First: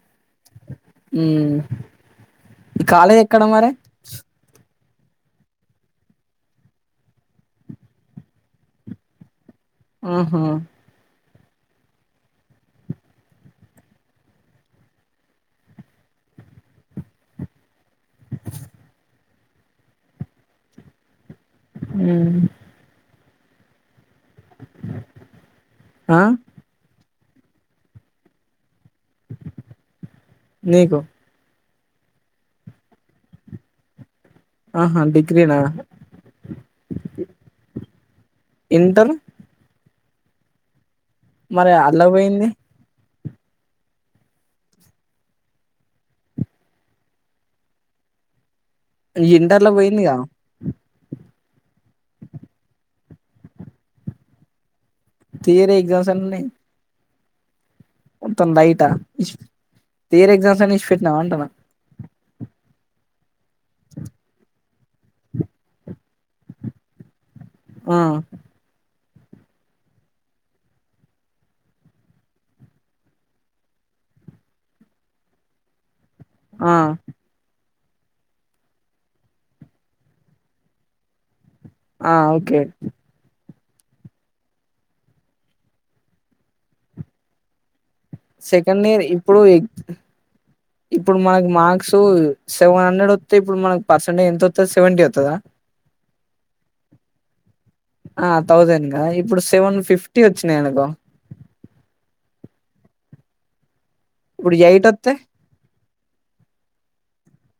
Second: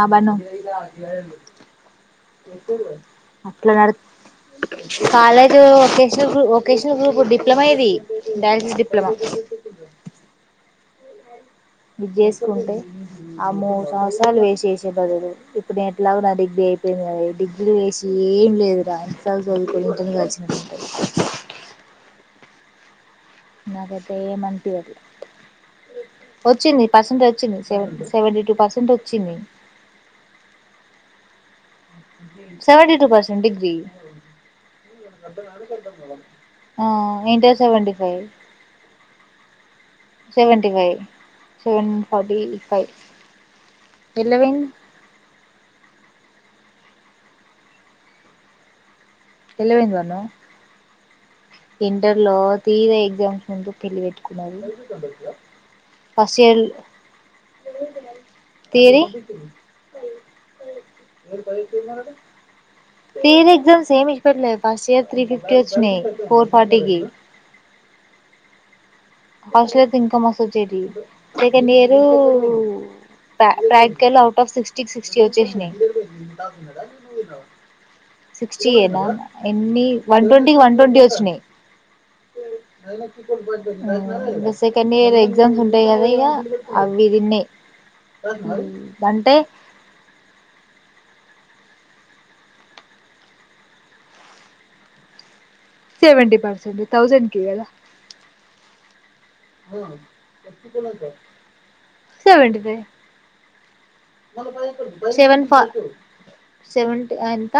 ఆ బన్ను ఉమ్ కాలేజ్ ఎక్కడ మరి అట్లా న college vocational vocational group diploma ఇది డ్యాన్సెస్ డిప్లొమా ఉహూ విజేశ్వర ఉంటాయి ఆ మూడు సంవత్సరాలు వేస్ట్ చేసే బదులు ఇప్పుడు నే ఎట్లాగ నా డిగ్రీ అయిపోయింది కదా డిగ్రీ చేసి ఏం లేదు రా అస్సలు చదువుకు ఇంటిని గలిచ్చినట్టుంటంది ఉమ్ నాకైతే ఏమనిపియ్యట్లే ఆ వచ్చింది పర్సంటేజ్ చ్చింది సెవెంటీ టూ పర్సెంట్ వచ్చింది నీకు సెవెంటీ టూ పర్సెంట్ డిగ్రీ ఆహా డిగ్రీనా ఆ ఇంటర్ సెవెంటీ ఫైవ్ టార్ సెవెంటీ ఫైవ్ సెవెన్ ఫార్టీ పోయింది ఫైవ్ ఎట్ల పోయినాయి ఇంటర్లో ఎట్ల పోయింది పోయిందిగా బను ఇంటర్ లో థియరీ ఎగ్జామ్స్ ముందు పెళ్లి పెట్టుకున్నారు థియరీ ఎగ్జామ్స్ అన్ని ఫస్ట్ యియర్లో మొత్తం లైటా థియరీ థియరీ ఎగ్జామ్స్ అన్ని ఇడిచిపెట్టినావా అంటున్నా థియరీ ఎగ్జామ్ ఏం విడిచిపేట్లే ఫస్ట్ ఇయర్ త్రీ ఫిఫ్టీ వచ్చినాయి ఫోర్ ఫార్టికి ఉమ్ ఫస్ట్ ఇయర్ అయితే ఇంకా మస్తు వచ్చేటివి second year practical out of సిక్స్టీకి సిక్స్టీ వచ్చేసినాయి ఆ సిక్స్టీఏనా ఎన్ని వన్ ట్వంటీకి వన్ ట్వంటీ వచ్చినాయి ఆ ఓకే ఉమ్ ఇగ సెకండ్ ఇయర్ ఎగ్జామ్స్ ఉంటాయి కదా ఇక అవి తిన్నాయి సెకండ్ ఇయర్ అంటే ఇప్పుడు ఏ ఇప్పుడు మనకి మార్క్స్ సెవెన్ హండ్రెడ్ వత్తే ఇప్పుడు మనకి పర్సంటేజ్ ఎంత వత్తది సెవెంటీ అవుతదా సెవెంటీ పర్సెంట్ తౌసెండ్ కి కదా ఆ థౌజండ్ గా ఇప్పుడు సెవెన్ ఫిఫ్టీ వచ్చినాయినకో రే ఇప్పుడు ఎయిట్ వత్తే సెవెన్ ఫ సెవెన్ టి ఎంత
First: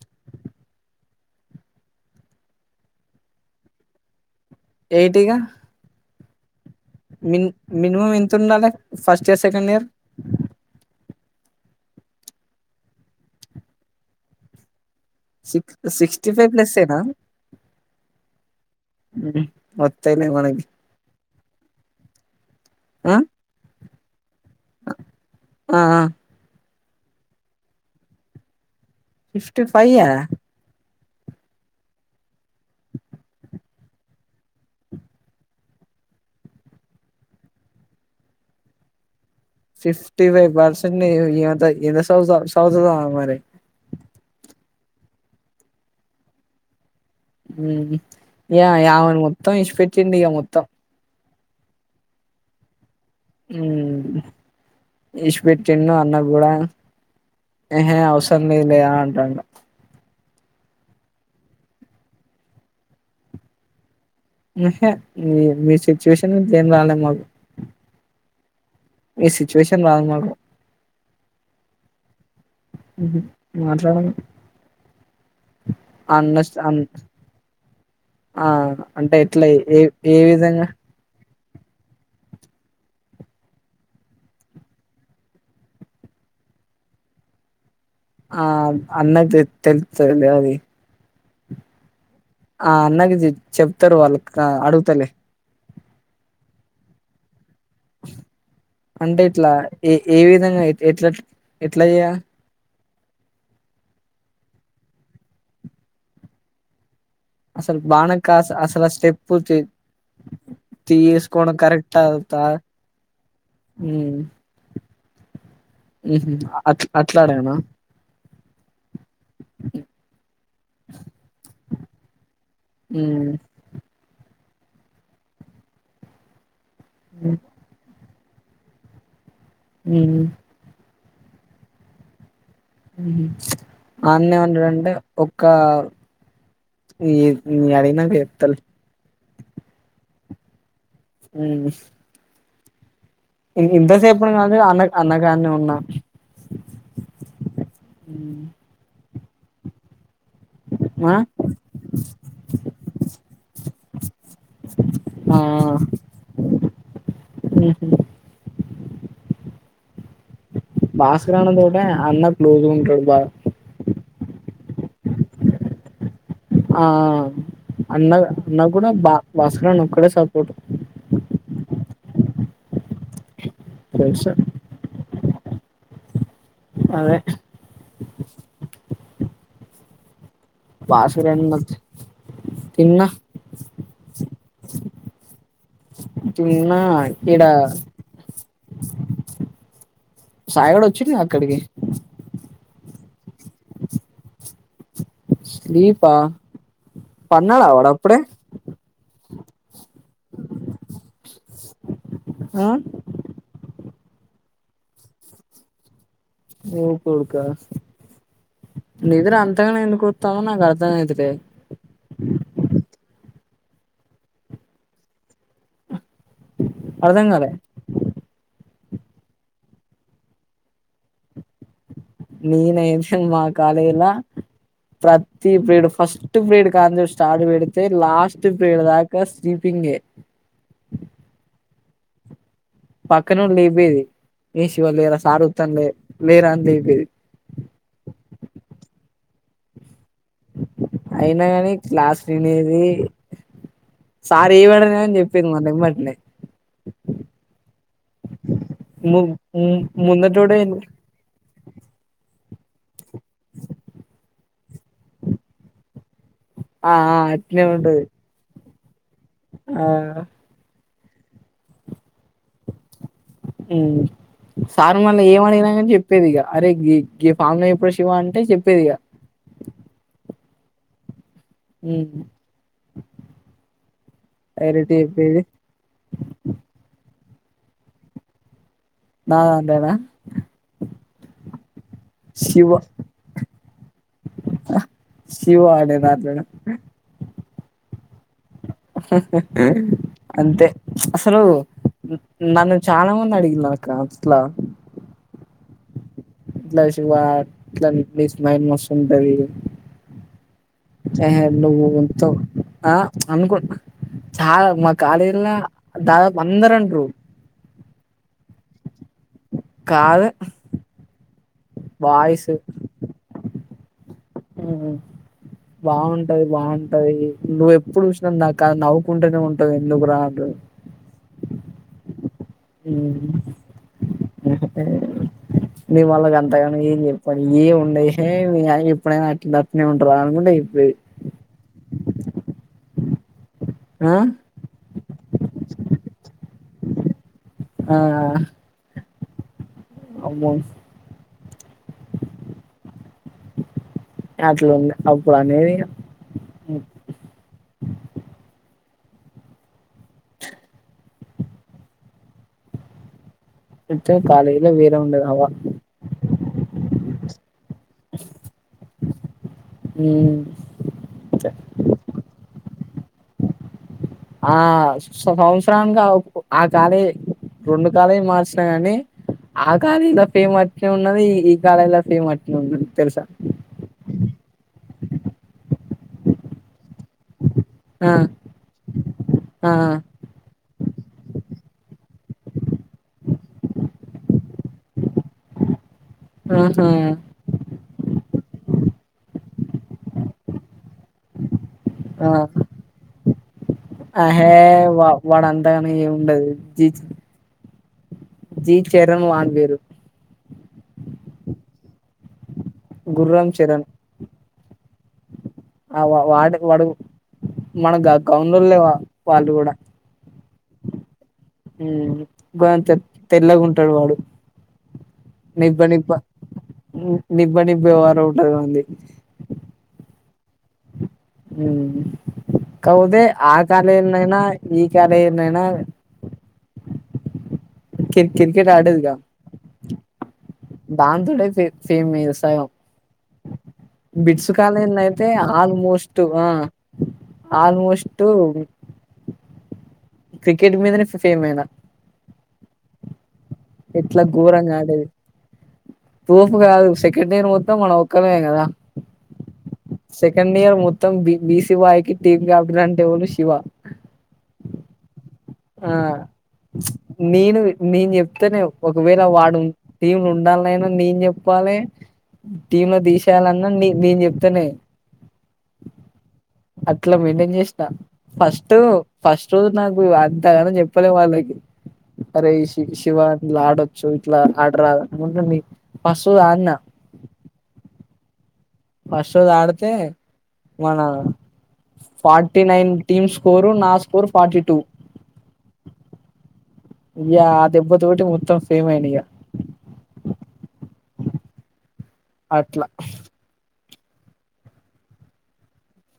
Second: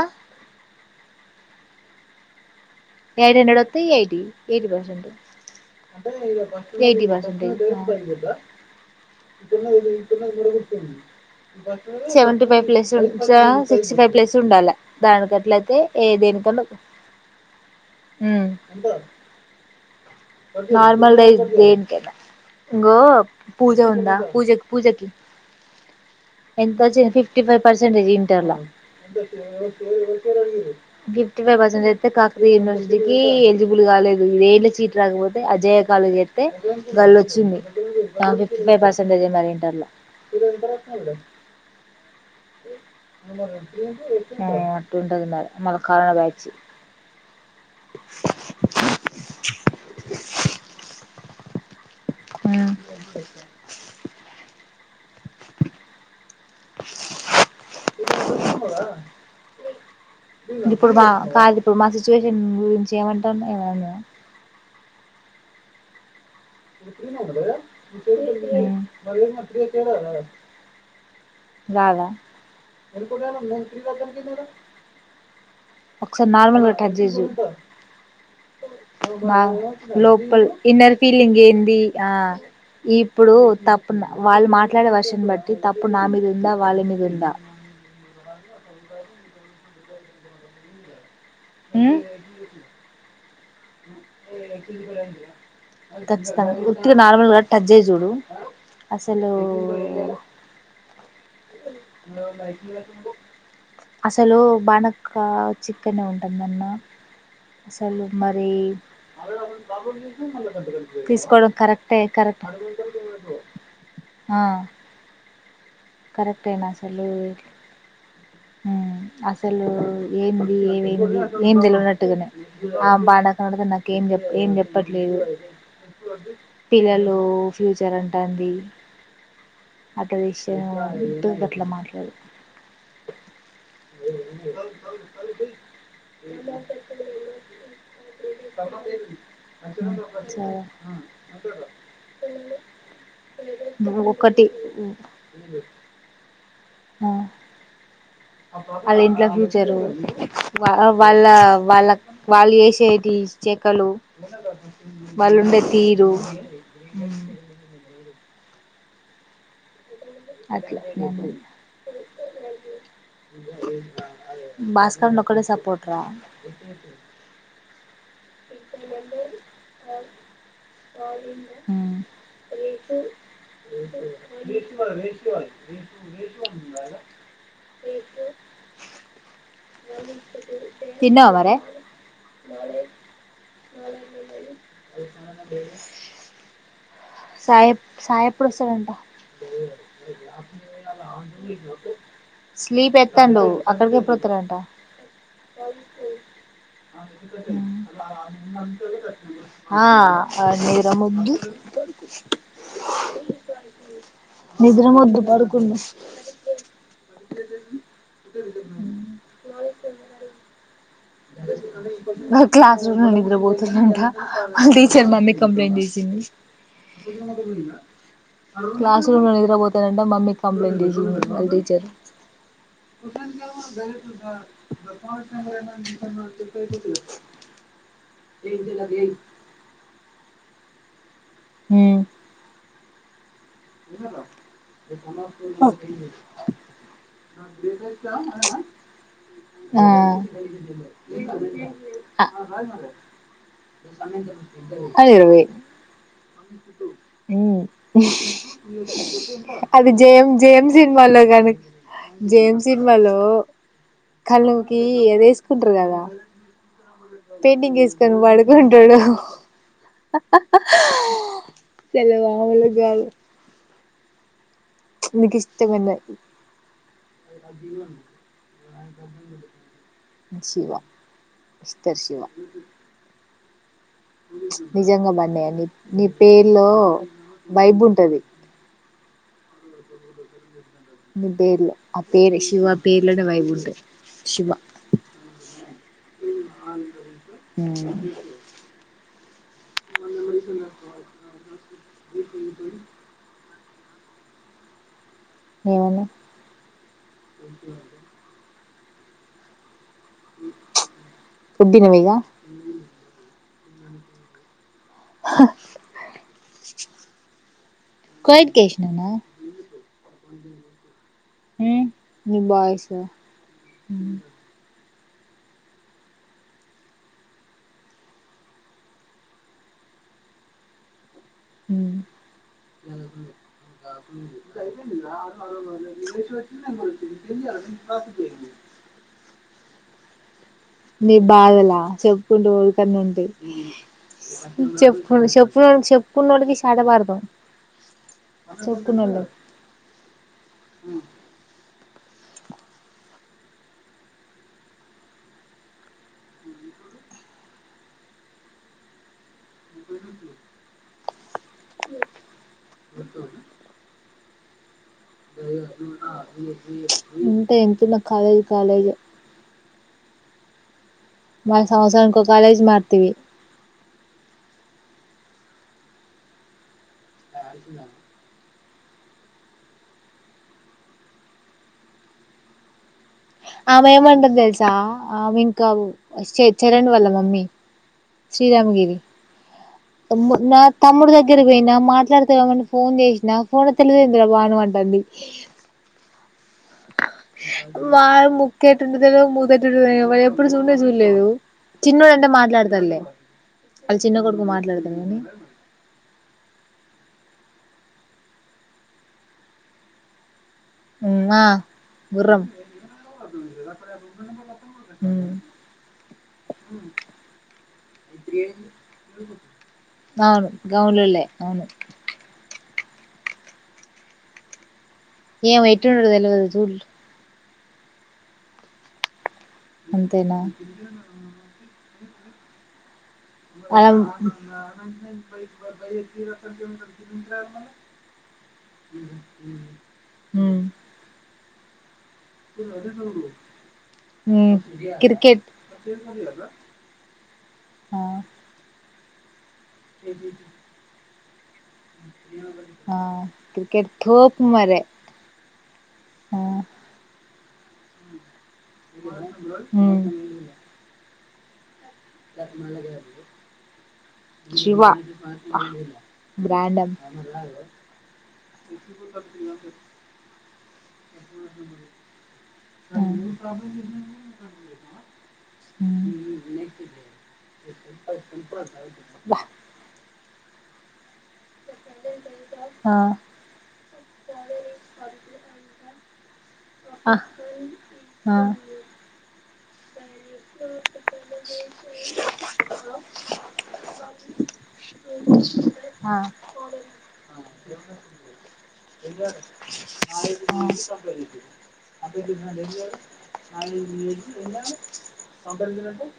ఎయిట్ హండ్రెడ్ వత్తే ఎయిటి ఎయిటి పర్సెంట్ ఎయిటీగా ఎయిటి పర్సెంట్ మిన్ అయుతుంది ఉమ్ మినిమం ఎంత ఉండాలి first year second year seventy five plus ఆ సిక్స్టీ ఫైవ్ ప్లస్ ఉండాలా సిక్స్ దానీకట్లయితే ఏ దేనికన్న ఉహూ వత్తే నార్మల్ ది అయితే దేనిక ఇంగ ఆ పూజ ఉందా పూజకు పూజకి ఆ ఎంత వచ్చింది ఫిఫ్టీ ఫైవ్ పర్సెంటేజ్ ఇంటర్లో fifty five yeah fifty five percent అయితే కాక్వీ యూనివర్సిటీకి ఎలిజిబుల్ కాలేదు ఇదేళ్ళ సీట్ రాకపోతే అజయ వాళ్లక్ చెప్తే వాళ్లు వచ్చిండు [unintelligible] fifty percent fifty five percent ఏంత ఎంతౌ సౌస మరి ఆ అటుంటది మరి మన కారోనా బ్యాచి ఇక యామెను మొత్తం ఇసి పెెట్టిండి ఇక మొత్తం అబా ఇడ్సిపెట్టిన్ను అన్న కూడ హే అవసరం లేదు లేదా అంటాను ఇప్పుడు బా కాదు ఇప్పుడు మా సిచ్యువేషన్ గురించి ఏమంటుందో ఏమో యహె మీ సిచ్యుేషన్ ఇంకెం రాాల మాకు [inaudible] మీ సిచ్యువేషన్ రాదు మాకు రాద మాట్లాడము ఒక సారి అన్న నార్మల్గ అన్న టచ్ చేస్ చూడ ఆ అంటే ఎట్లా ఏ ఏ లోపల్ విధంగా ఇన్నర్ ఫీలింగ్ ఏంది ఆ ఇప్పుడు తప్పు వాళ్ళు మాట్లాడే వర్షన్ బట్టి తప్పు నా మీద ఉందా వాళ్ళ మీద ఉందా అ ఆ అన్నది తెలుస్తదిలే అది ఉమ్ ఆ అన్నకి చెప్తారు వాళ్ ఆ అడుగుతలే కచ్చితంగా ఉట్టిగ నార్మల్గ టచ్ చేసి చూడు అంటే అసలు ఇట్లా ఏ ఏ విధంగా ఎట్ల ఎట్లా చేయా అసలు బానక్క వచ్చి ఇక్కన్నే ఉంటుందన్న అసలు బానే కాస్ మరీ అసలు ఆ స్టెప్పు తీస్కోవడం కరెక్టే కరెక్ట్ ఉమ్ కరెక్టేన అసలూ అట్లా అడగనా అసలూ ఏంది ఏమైంది ఏమి తెలువనట్టుగానే ఆ బాడుకవులకు నాకు ఏం చెప్ ఏ చెప్ ప్పట్లేదు పిల్లలూ ఫ్యూచర్ అంటాంది మ్ తుంగట్ల మాట్లాడు ఆన్నె వండుటే ఒక్క ని నేను అడిగినాక చెప్తాలే సరే ఉహ్ నేను ఇంతసేపటి ఒకటి గాదె అన్న అన్న కాన్నే ఉన్నా హ్మ్. అ అది ఇంట్లో ఫ్యూచరు వా ఆ వాళ్ళ వాళ్ళ వాళ్ళు చేసేటి చే కలు వాళ్ళుండే తీరు ఊహు అట్లా భాస్కరాన్న తోటే అన్న క్లోజ్ గా ఉంటాడు బాగా భాస్కరన్న ఒక్కడే సపోర్ట్ రా ఆ అన్న అన్న కూడా బా భాస్కరాన్న ఒక్కడే సపోర్ట్ తెలుసు వేసుకోల వేసుకోవాలి అవె తిన్నావా బాస్కరన్నా మరే వచ్చి తిన్నా తిన్నా ఈడ సాయి సాయి ఎప్పుడొస్తాడంట సాయి గాడు వచ్చిండు అక్కడికి స్లీప్ ఎత్తాండు అక్కడకి ఎప్పుడస్తాడంట స్లీపా పన్నాడా వాడు అప్పుడే [unintelligible] ఆ ఆ నిద్రమొద్దు ఆ నిద్రమొద్దు పడుకుం ఓ కొడుకా నిద్ర అంతగానం ఎందుకు వత్తాందో నాకు అర్థం అయితలేదు మ క్లాస్ రూమ్ నిద్రపోతుందంట టీచర్ మమ్మీ కీ కంప్లైంట్ చేసింది అర్థం కాలే క్లా రూమ్ లో నిద్రపోతదంట మమ్మీ కంప్లైంట్ చేసింది వాళ్ళ టీచర్ నేనైతే మా కాలేజీ లా ప్రతి ఫస్ట్ ప్రేడ్ కాన్చోలి స్టార్ట్ పెడితే లాస్ట్ ప్రేడ్ దాకా స్లీపింగే హు ఎక్క ను లేపేది ఏ శివ లేరా సార్ చూస్తాండు లే లేరా అని లేపేది ఆ అయినా కాని క్లాస్ మ వినేది సార్ ఏమనడు అ అని చెప్పేది మళ్ళ ఎమ్మటనే [unintelligible] ము ము అది జయం ముందటోడే జయంమ్ సినిమాలో జేమ్ సినిమాలో కళ అది వేసుకుంటారు కదా ఆ ఆ అట్నే ఉంటది ఆ [unintelligible] [unintelligible] హు సార్ మళ్ళీ నీకు ఏమ అడిగిన ఇష్టమైన కాని చెప్పేది ఇక అరే ఫామ్ ఎప్పుడడు శివ అంటే చెప్పేది ఇగ శివ మిష్టర్ ఉమ్ శివ డైరెక్ట్ నిజంగా చెప్పేది [unintelligible] నీ పేర్లో వైబ్ ఉంటది అ అందేనా పేరి అ పేరు శివ అ పేరిలునే వైబు ఉం [unintelligible] శివ అనే [unintelligible] హు అంతే అసలు నన్న చాలామంది అడిగ [unintelligible] ఏమని ఇట్లా శివ [unintelligible] మస్తు ఉంటది పొద్దినవ ఇగ [unintelligible] కాలేజ్ లో దాదాపు అందరు అంటారు నిన్న కాదు మీ వాయిస్ బాయ్స్ బాగుంటది బాగుంటది నువ్ప్పుడు చూసినా నాకు అ నవ్వుకుంటేనే ఉంటది ఎందుకు రాదు హు హు మీ వాళ్ళకి అంతగానం [unintelligible] ఇప్పుడై అట్లా అట్నే ఉంటరా [unintelligible] నీ బాధలా చెప్పుకుంటూ రికని ఉంట ఆ చెప్పుకు చెప్పు చెప్పుకున్న వాటికి [unintelligible] [unintelligible] అవుమ అట్లు ఉంది అప్పుడు అనేదిగా ఇచ్చే కాలలా వేర ఉండదవా ప్చ్ ఇంతే ఎంతున్నా కాలేజ్ కాలేజే హ్మ్ బా సంవత్సరానికి ఒక కాలేజ్ మారుత్తివి ఆ సంవత్సరానికి కా ఆ కాలే రెండు కాలే మార్చి కాని ఆ కాలేలో ఫేమ్ అట్నే ఉన్నది ఈ కాలే లో ఫేమ్ అట్నే ఉన్నది తెలుసా ఆమె ఏమంటది తెలుసా ఆమె ఇంకా చరణ్ వాళ్ల మమ్మీ ఆ శ్రీరామగిరి ఆ తమ్ నా తమ్ముడు దగ్గర పోయినా మాట్లాడతవేమోనని ఫోన్ చేసినా ఫోన్ ఎత్తలేదేందిరా బా నువ్వు అంటంది ఆహా మా ముక్కే [unintelligible] మొదటోడు ఎప్పుడు చూనే చూడలేదు చిన్నోడు అంటే ఆ మాట్లాడతాడులే వాళ్ళ చిన్న కొడుకు అహే మాట్లాడతాడు వా కానీ వాడంతాగాని ఏమి ఉండదు జీ జీ చేరం వన్ వేరు హ్మ్ ఆ గుర్రం గుర్రం చరణ్ ఆ వా వాడు వాడు మన [unintelligible] లేవా వాళ్ళు కూడా అవును గౌన్లులే అవును గంతేతెల్లగా ఉంటాడు వాడు ఏమో నిబ్బ ఎట్టుంటడో నిబ్బ తెలిదు చూల్ నిబ్బ నిబ్బే వారు ఉంటది అంది అంతేనా హ్మ్ కాపోతే ఆ క్రి క్రికెట్ ఆడేదిగా మ్మ్ దానితోనే సే సేమ్ వ్యవసాయం బిడ్సు మ్మ్ కాలన్ అయితే క్రికెట్ ఆల్మోస్ట్ ఆ ఆ ఆల్మోస్టు క్రికెట్ మీదనే ఫేమ్ అయినా ఆ క్రికెట్ తోపు మరి తోపు కాదు సెకండ్ ఇయర్ మొత్తం మనం ఒక్కళమే కదా హ్మ్ సెకండ్ ఇయర్ మొత్తం బిసి బాయ్ కి టీమ్ క్యాప్టెన్ అంటే ఎవలు శివ శివ ఆ బ్రాండం నేను నేను చెప్తేనే ఒకవేళ వాడు టీములు ఉండాలైనా నేను చెప్ చెప్పాలి టీమ్ లో ఆ తీసేయాలన్నా న నేను చెప్తేనే ఆ అట్లా మెయింటైన్ చేసిన ఫస్ట్ బా. ఫస్ట్ రోజు నాకు అంతగాన చెప్ ప్పిన వాళ్ళకి అరేయ్ ఆ శివా ఇట్లా ఆడొచ్చు ఇట్లా ఆడరా మీ ఫస్టు ఆడినా ఆ ఆ ఫస్ట్ రోజు ఆడితే మన ఫార్టీ నైన్ టీమ్ స్కోరు నా స్కోర్ ఫార్టీ టూ ఆ ఇగ ఆ దెబ్బతోటి మొత్తం ఫేమ్ అయిన ఇగ అే దఫ అట్ల ఎను సంందరంట